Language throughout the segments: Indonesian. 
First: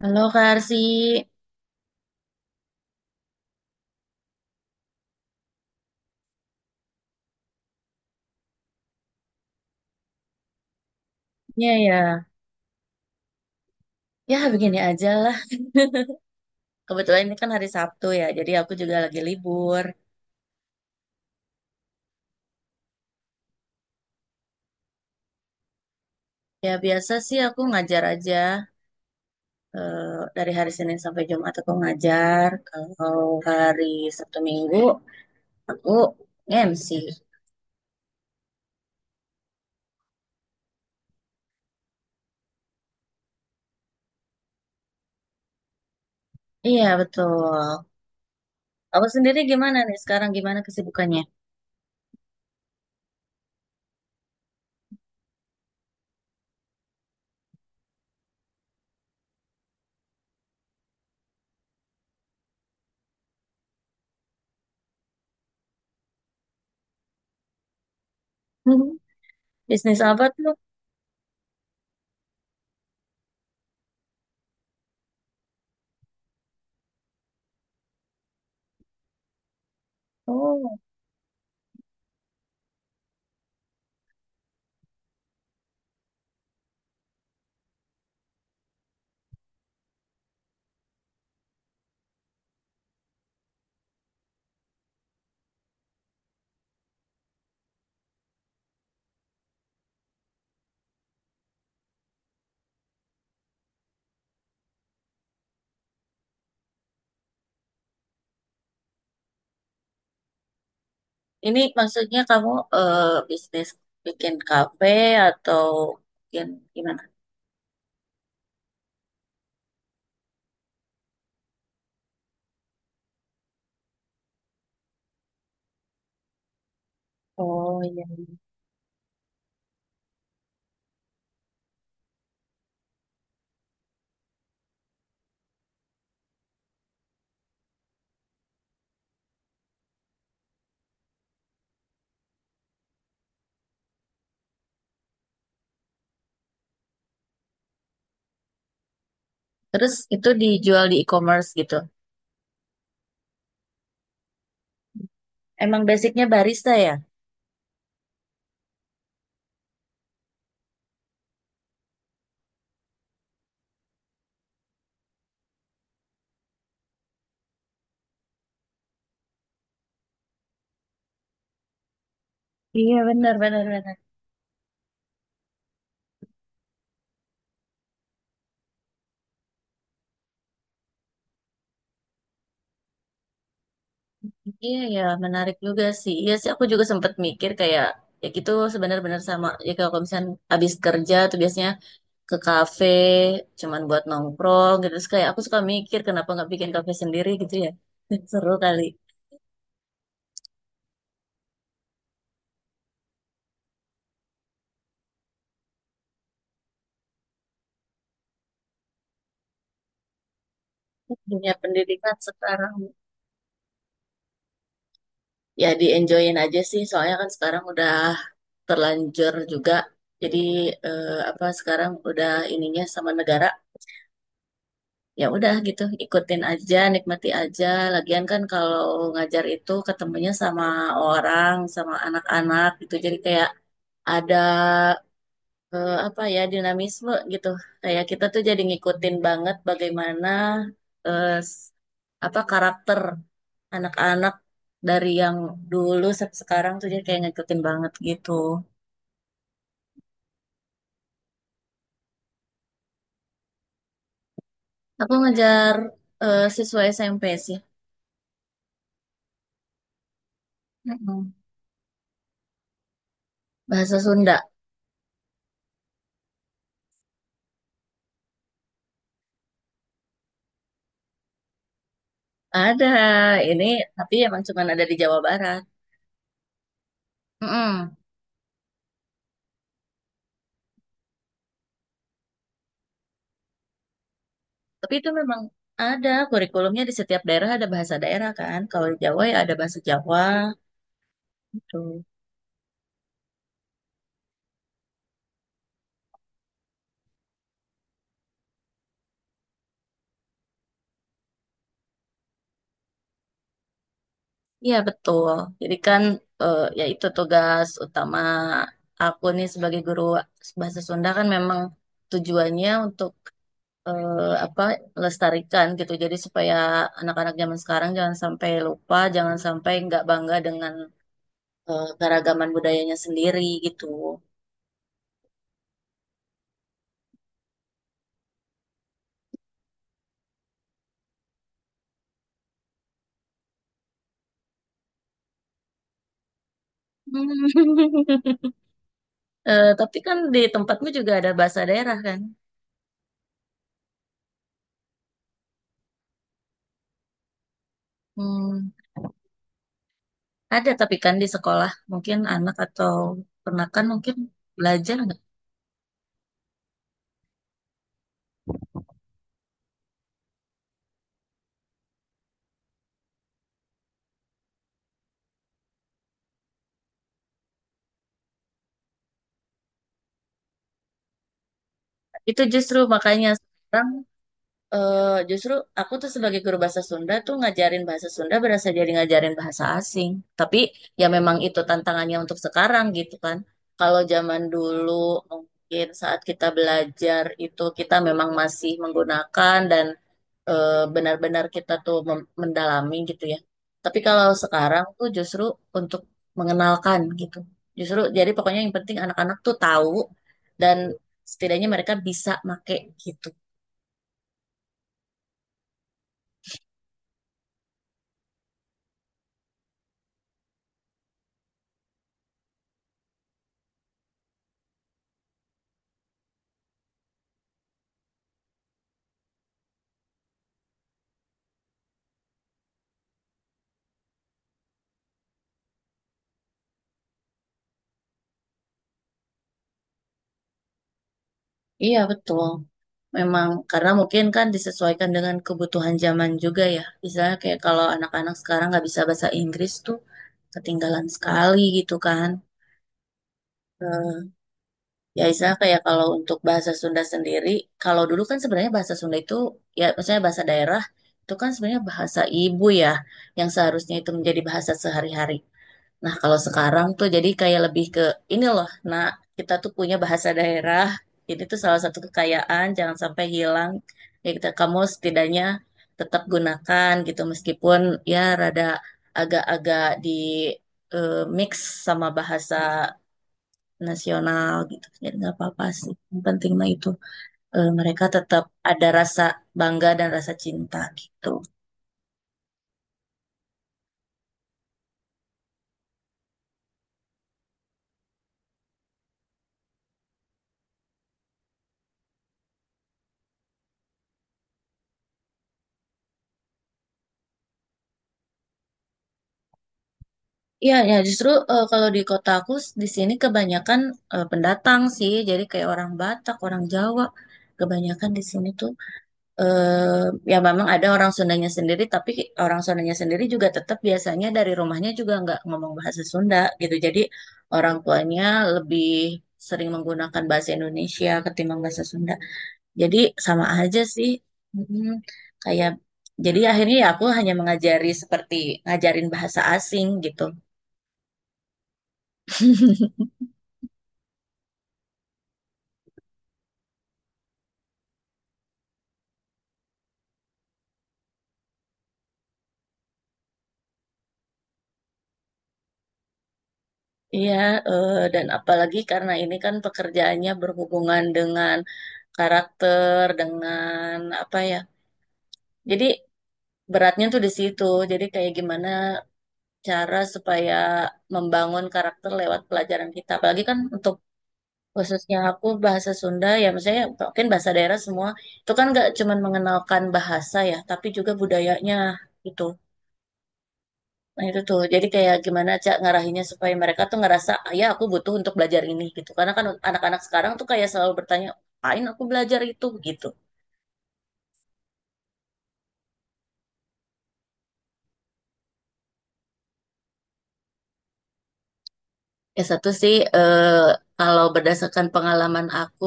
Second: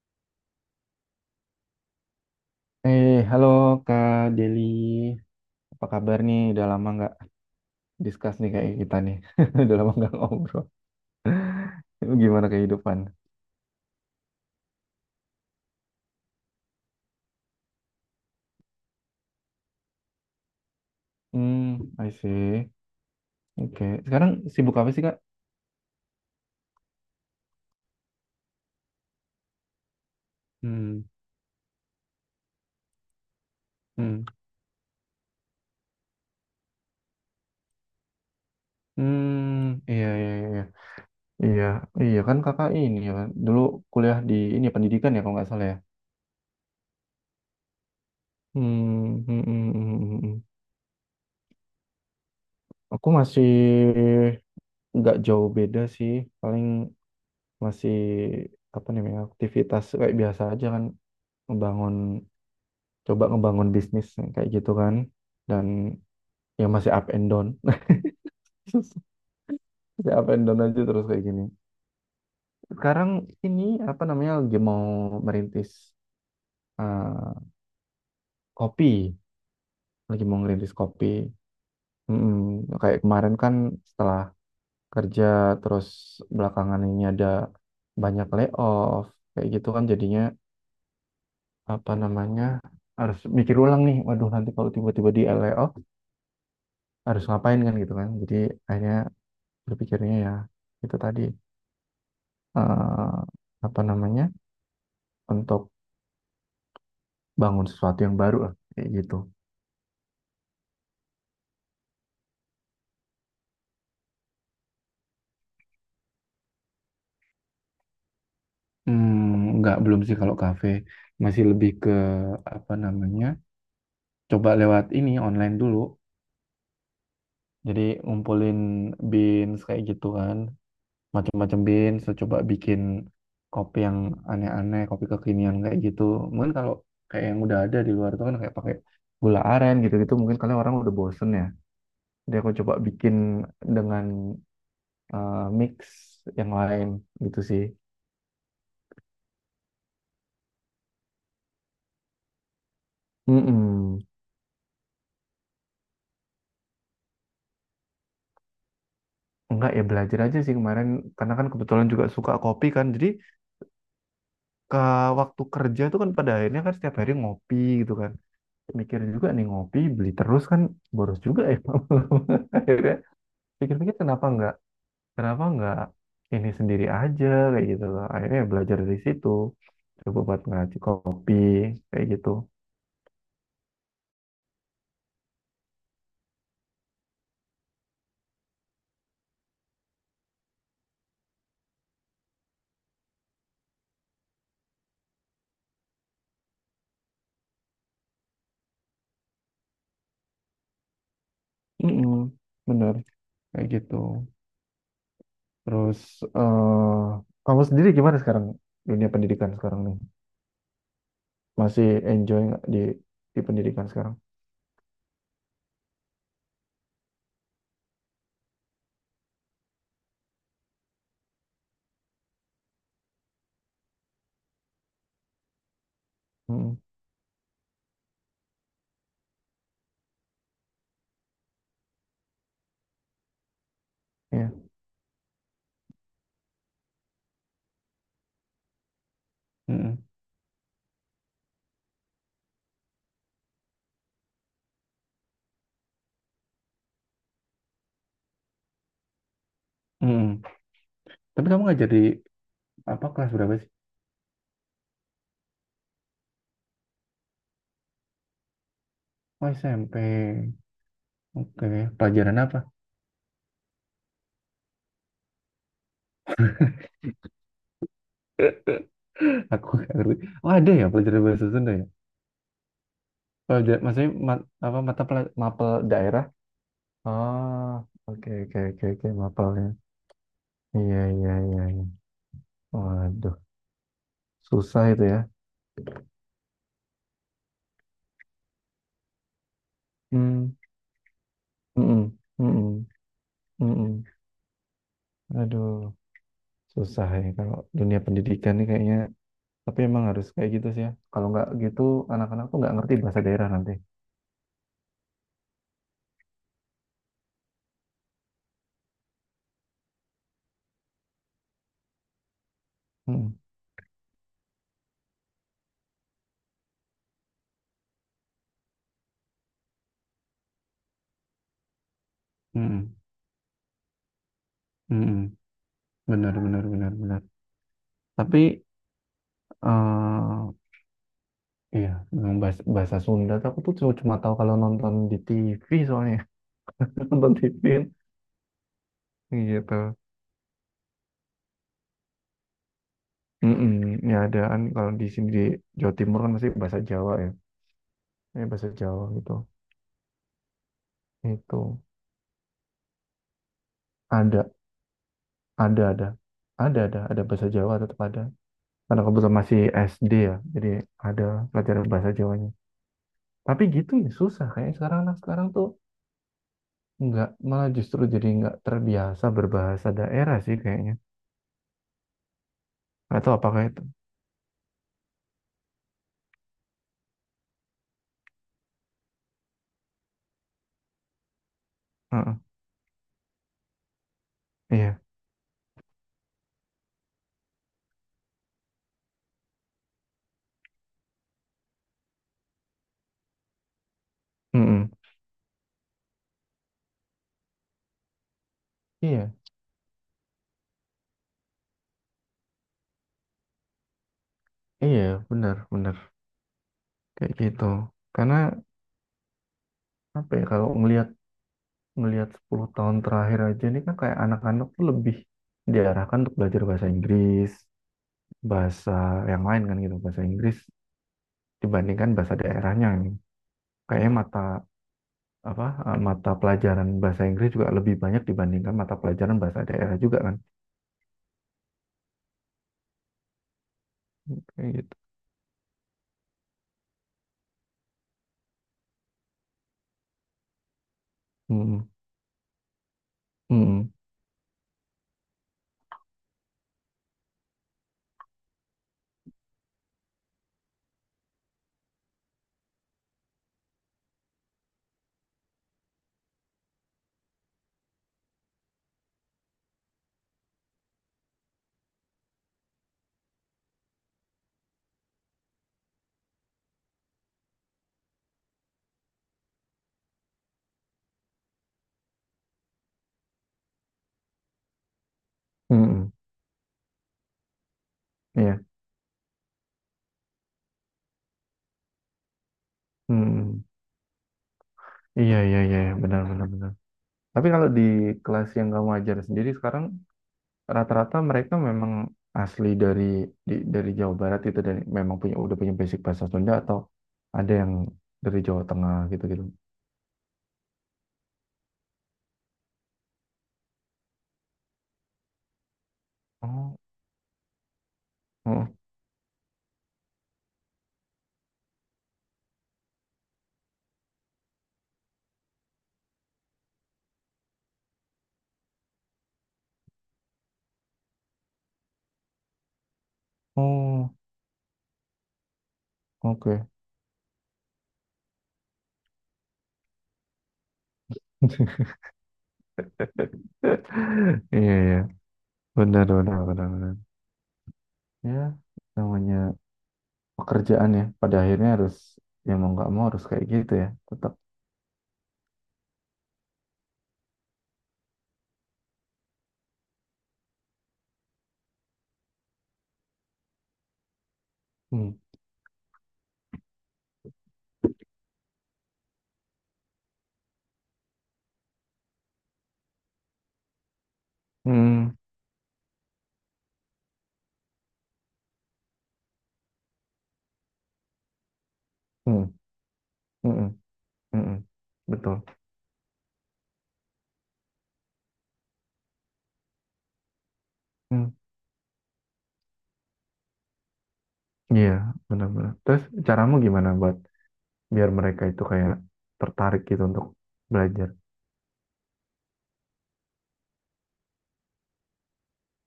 Halo Kak Arsi, Eh, halo Kak Deli, apa kabar nih? Udah lama nggak discuss nih kayak kita nih. Udah lama nggak ngobrol. ya Itu ya, gimana kehidupan? ya begini aja lah. Kebetulan ini kan hari Sabtu ya, jadi aku juga lagi libur. Hmm, I see. Oke. Sekarang sibuk apa sih Kak? Ya biasa sih aku ngajar aja eh, dari hari Senin Hmm, sampai Jumat aku ngajar. Kalau hari hmm, Sabtu Minggu aku MC. hmm. Iya, iya, iya. Iya, iya, iya, kan Kakak ini ya kan. Dulu kuliah di ini ya, pendidikan ya kalau nggak salah ya. Iya betul. Aku Hmm, sendiri hmm, hmm, gimana nih hmm, hmm, sekarang? hmm. Gimana kesibukannya? Aku masih nggak jauh beda sih. Paling masih apa namanya aktivitas kayak biasa aja kan, ngebangun ngebangun bisnis yang kayak gitu kan, dan yang masih up and down. Bisnis Masih apa up and tuh? down aja terus kayak gini. Sekarang ini apa namanya lagi mau merintis, eh, kopi, lagi mau ngerintis Oh, kopi. Mm-mm. Kayak kemarin kan setelah kerja terus belakangan ini ada banyak layoff kayak gitu kan, jadinya apa namanya harus mikir ulang nih, waduh nanti kalau tiba-tiba di layoff harus ngapain kan gitu kan, jadi akhirnya berpikirnya ya itu tadi, eh, apa namanya untuk bangun sesuatu yang baru lah kayak gitu. ini maksudnya kamu eh, bisnis bikin kafe atau bikin gimana? Hmm, nggak, belum sih kalau kafe, masih lebih ke apa namanya, coba lewat ini online dulu, Oh jadi iya. ngumpulin beans kayak gitu kan, macam-macam beans saya coba bikin kopi yang aneh-aneh, kopi kekinian kayak gitu. Mungkin kalau kayak yang udah ada di luar itu kan kayak pakai gula aren gitu-gitu, mungkin kalian orang udah bosen ya. Jadi aku coba bikin dengan, mix yang lain gitu sih. Terus itu dijual di e-commerce gitu. Mm-mm. Emang basicnya barista ya? Enggak, ya belajar aja sih kemarin, karena kan kebetulan juga suka kopi kan. Jadi ke waktu kerja tuh kan pada akhirnya kan setiap hari ngopi gitu kan. Mikir juga nih, ngopi beli terus kan boros juga ya. Akhirnya Iya benar benar pikir-pikir, benar. kenapa enggak ini sendiri aja kayak gitu loh. Akhirnya ya belajar dari situ. Coba buat ngaji kopi kayak gitu. Iya ya menarik juga sih. Iya sih aku juga sempat mikir kayak ya gitu sebenarnya benar sama. Ya kalau misalnya habis kerja tuh biasanya ke kafe cuman buat nongkrong gitu. Terus kayak aku suka mikir kenapa nggak bikin kafe sendiri gitu ya. Seru kali. Mm-mm. Bener kayak gitu. Terus eh kamu sendiri gimana sekarang, dunia pendidikan sekarang nih? Dunia Masih pendidikan enjoy nggak sekarang di pendidikan sekarang? ya di enjoyin aja sih. Soalnya kan sekarang udah terlanjur juga. Jadi apa sekarang udah ininya sama negara ya udah gitu ikutin aja Mm, nikmati aja lagian kan kalau ngajar itu ketemunya sama orang sama anak-anak gitu jadi kayak ada iya. Apa ya dinamisme gitu kayak kita tuh jadi ngikutin banget Mm-mm. bagaimana eh, s- apa karakter anak-anak dari yang dulu sampai sekarang tuh jadi kayak ngikutin banget gitu Tapi kamu ngajar di apa, kelas berapa sih? aku ngajar siswa SMP sih. Oh, SMP. Mm-mm. Oke, pelajaran apa? Bahasa Sunda. Aku nggak ngerti. Oh ada ya pelajaran bahasa Sunda ya? Ada, ini Pelajaran, maksudnya tapi emang cuma ada di Jawa Barat. mapel daerah. Ah, Mm-mm. oke, oke, oke, oke mapelnya. Iya, iya, iya. Iya. Waduh, susah Tapi itu itu ya. memang ada kurikulumnya di setiap daerah ada bahasa daerah kan. Kalau di Jawa ya ada bahasa Jawa Hmm, gitu. mm. Aduh, susah ya kalau dunia pendidikan nih kayaknya. Tapi emang harus kayak gitu sih ya. Kalau nggak gitu, anak-anak tuh nggak ngerti bahasa daerah nanti. Iya betul. Jadi kan ya itu tugas utama aku nih sebagai guru bahasa Sunda kan memang tujuannya untuk Hmm. eh, apa lestarikan gitu. Jadi supaya anak-anak zaman sekarang jangan sampai lupa, jangan sampai nggak bangga dengan keragaman Mm-mm. budayanya sendiri gitu. Mm-mm. Benar, benar, benar, benar. Tapi eh iya, memang bahasa Sunda tuh aku tuh cuma cuma tahu kalau nonton di TV soalnya. Nonton TV kan? Eh, Gitu. tapi kan di tempatmu juga ada bahasa daerah kan? Mm-mm. Ya ada kan, kalau di sini di Jawa Timur kan masih bahasa Jawa ya. Ya bahasa Hmm, Jawa gitu. ada tapi kan di sekolah Itu mungkin anak atau ponakan mungkin ada, belajar nggak? ada, ada, ada bahasa Jawa, tetap ada. Karena kebetulan masih SD ya, jadi ada pelajaran bahasa Jawanya. Tapi gitu ya, susah kayak sekarang, anak sekarang tuh nggak, malah justru jadi nggak terbiasa berbahasa daerah sih kayaknya, Itu justru makanya atau apakah itu. sekarang justru aku tuh sebagai guru bahasa Sunda tuh ngajarin bahasa Sunda berasa jadi ngajarin bahasa asing. Tapi ya memang itu tantangannya Heeh. untuk sekarang gitu kan. Kalau zaman dulu Iya. mungkin saat kita belajar itu kita memang masih menggunakan dan benar-benar kita tuh mendalami gitu ya. Tapi kalau sekarang Mm-mm. tuh justru untuk mengenalkan gitu. Justru jadi pokoknya yang penting Iya, anak-anak tuh tahu dan setidaknya mereka bisa make gitu. iya, benar, benar kayak gitu, karena apa ya, kalau ngelihat ngelihat 10 tahun terakhir aja ini kan, kayak anak-anak tuh lebih diarahkan untuk belajar bahasa Inggris, bahasa yang lain kan gitu, bahasa Inggris dibandingkan bahasa daerahnya. Kayaknya mata mata pelajaran bahasa Inggris juga lebih banyak dibandingkan mata pelajaran bahasa daerah juga kan, Iya betul. Memang karena mungkin kan kayak gitu. disesuaikan dengan kebutuhan zaman juga ya. Misalnya kayak kalau anak-anak sekarang nggak bisa bahasa Inggris tuh ketinggalan sekali Mm, gitu kan. mm, Ya, istilah kayak kalau untuk bahasa Sunda sendiri, kalau dulu kan sebenarnya bahasa Sunda itu, ya maksudnya bahasa daerah, itu kan sebenarnya bahasa ibu ya, yang seharusnya itu menjadi bahasa sehari-hari. Nah, kalau sekarang tuh jadi kayak lebih ke, ini loh, nah kita tuh punya bahasa daerah, ini tuh salah satu kekayaan, jangan sampai hilang. Ya, kita, kamu setidaknya tetap gunakan gitu, meskipun ya rada agak-agak di mix sama bahasa nasional gitu. Jadi nggak apa-apa mm, sih. mm, Yang penting mah itu mereka tetap iya, ada rasa bangga dan rasa cinta gitu. mm. Iya, iya, iya, benar, benar, benar. Tapi kalau di kelas yang kamu ajar sendiri sekarang, rata-rata mereka memang asli dari, dari Jawa Barat itu, dan memang udah punya basic bahasa Sunda, atau ada yang dari Jawa Tengah gitu gitu. Iya, ya justru kalau di kota aku di sini kebanyakan pendatang sih. Jadi kayak orang Batak, orang Oh, Jawa. Kebanyakan di sini oh, tuh eh ya memang ada orang Sundanya sendiri, tapi orang Sundanya sendiri juga tetap biasanya dari rumahnya juga nggak ngomong bahasa Sunda gitu. Jadi orang tuanya lebih sering menggunakan bahasa Indonesia ketimbang bahasa Sunda. Jadi sama aja sih. oh, Mm-mm. Kayak jadi oke. akhirnya ya aku hanya mengajari seperti ngajarin bahasa asing gitu. Iya, iya, benar, benar, benar, benar. Ya namanya pekerjaan ya, pada akhirnya harus, ya mau nggak mau harus kayak gitu ya, tetap. Iya, dan apalagi karena ini kan pekerjaannya berhubungan dengan karakter, dengan apa ya. Hmm, Jadi beratnya tuh di situ. Jadi kayak gimana cara supaya membangun karakter lewat pelajaran kita. Apalagi kan untuk hmm, khususnya aku bahasa Sunda ya misalnya mungkin bahasa daerah semua itu kan nggak cuman mengenalkan bahasa ya tapi juga budayanya gitu hmm, hmm, nah itu hmm, hmm. tuh jadi kayak Betul. gimana cak ngarahinnya supaya mereka tuh ngerasa "Ah, ya aku butuh untuk belajar ini gitu karena kan anak-anak sekarang tuh kayak selalu bertanya Hmm. apain aku belajar itu gitu. Iya, benar-benar. Terus caramu gimana buat biar mereka itu kayak tertarik gitu untuk belajar? Ya satu sih kalau berdasarkan pengalaman aku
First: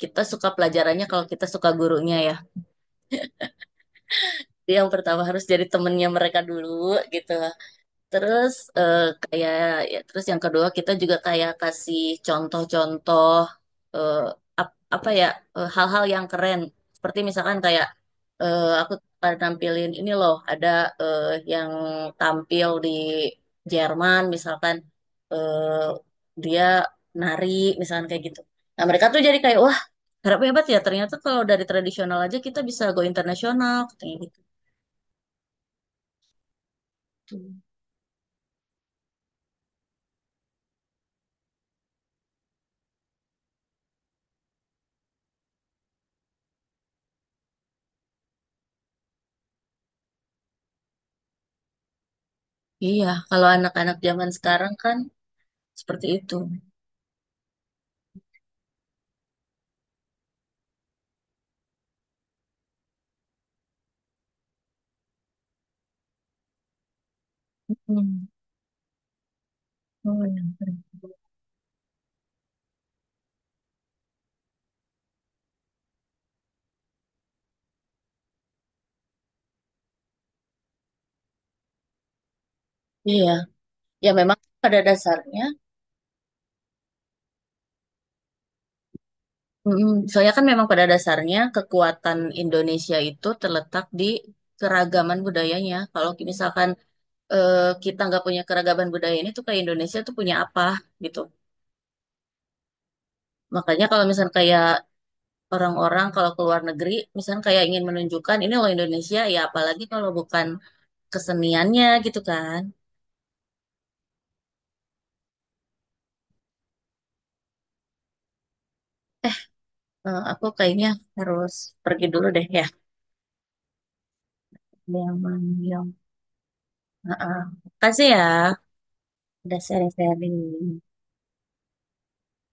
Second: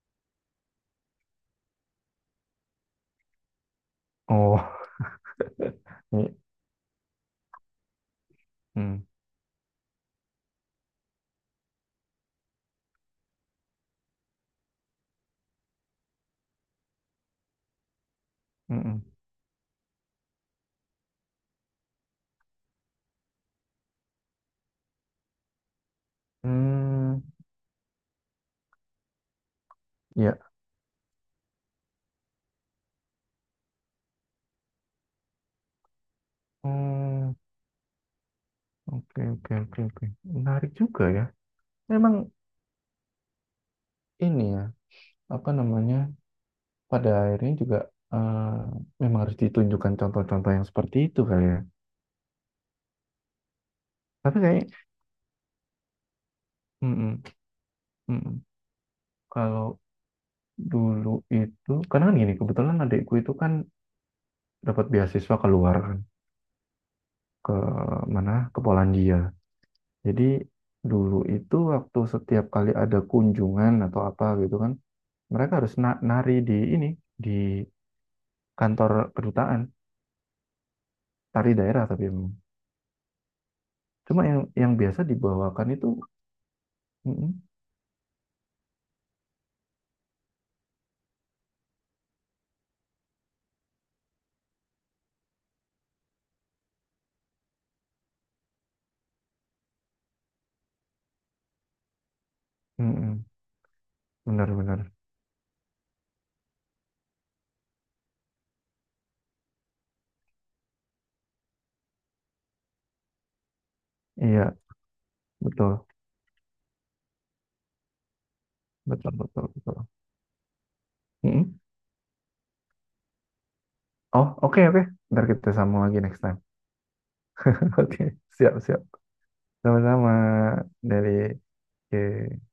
kita suka pelajarannya kalau kita suka gurunya ya Oh. jadi yang pertama harus jadi temennya Ini. mereka dulu gitu. Terus Hmm, kayak ya, terus yang kedua kita juga kayak kasih contoh-contoh eh, apa ya hal-hal yang keren. Seperti misalkan kayak hmm, aku hmm. pernah nampilin ini loh ada eh, yang tampil di Jerman misalkan dia Hmm, nari misalkan kayak gitu. Nah mereka tuh jadi kayak wah harap ya. hebat ya ternyata kalau dari tradisional aja kita bisa go internasional katanya gitu. Hmm. Oke, oke, oke, oke, menarik juga ya. Memang ini ya apa namanya pada akhirnya juga, eh, memang harus ditunjukkan contoh-contoh yang seperti itu kali ya. Iya, kalau anak-anak zaman Tapi kayak sekarang kan seperti itu. mm-mm, mm-mm. Kalau dulu itu karena kan gini, kebetulan adikku itu kan dapat beasiswa keluar kan, ke Hmm. mana, ke Polandia. Oh, Jadi ya. dulu itu waktu setiap kali ada kunjungan atau apa gitu kan, mereka harus nari di ini, di kantor kedutaan, tari daerah tapi memang. Iya, ya Cuma memang yang pada biasa dasarnya, dibawakan itu mm-mm, mm, soalnya kan memang pada dasarnya kekuatan Indonesia itu terletak di keragaman budayanya. Kalau misalkan kita nggak punya keragaman budaya ini tuh kayak Indonesia tuh punya apa gitu. mm-mm, Makanya kalau misalkan kayak benar-benar. orang-orang kalau ke luar negeri, misalkan kayak ingin menunjukkan ini loh Indonesia, ya apalagi kalau bukan keseniannya gitu kan. Iya, betul, betul, Eh, betul, betul. Aku kayaknya harus Mm-mm. pergi dulu deh ya. Oh, oke, oke. Ada yang Ntar kita sambung manggil. lagi next time. Heeh. Makasih Oke, ya siap, siap. udah Sama-sama sharing-sharing. dari... Oke.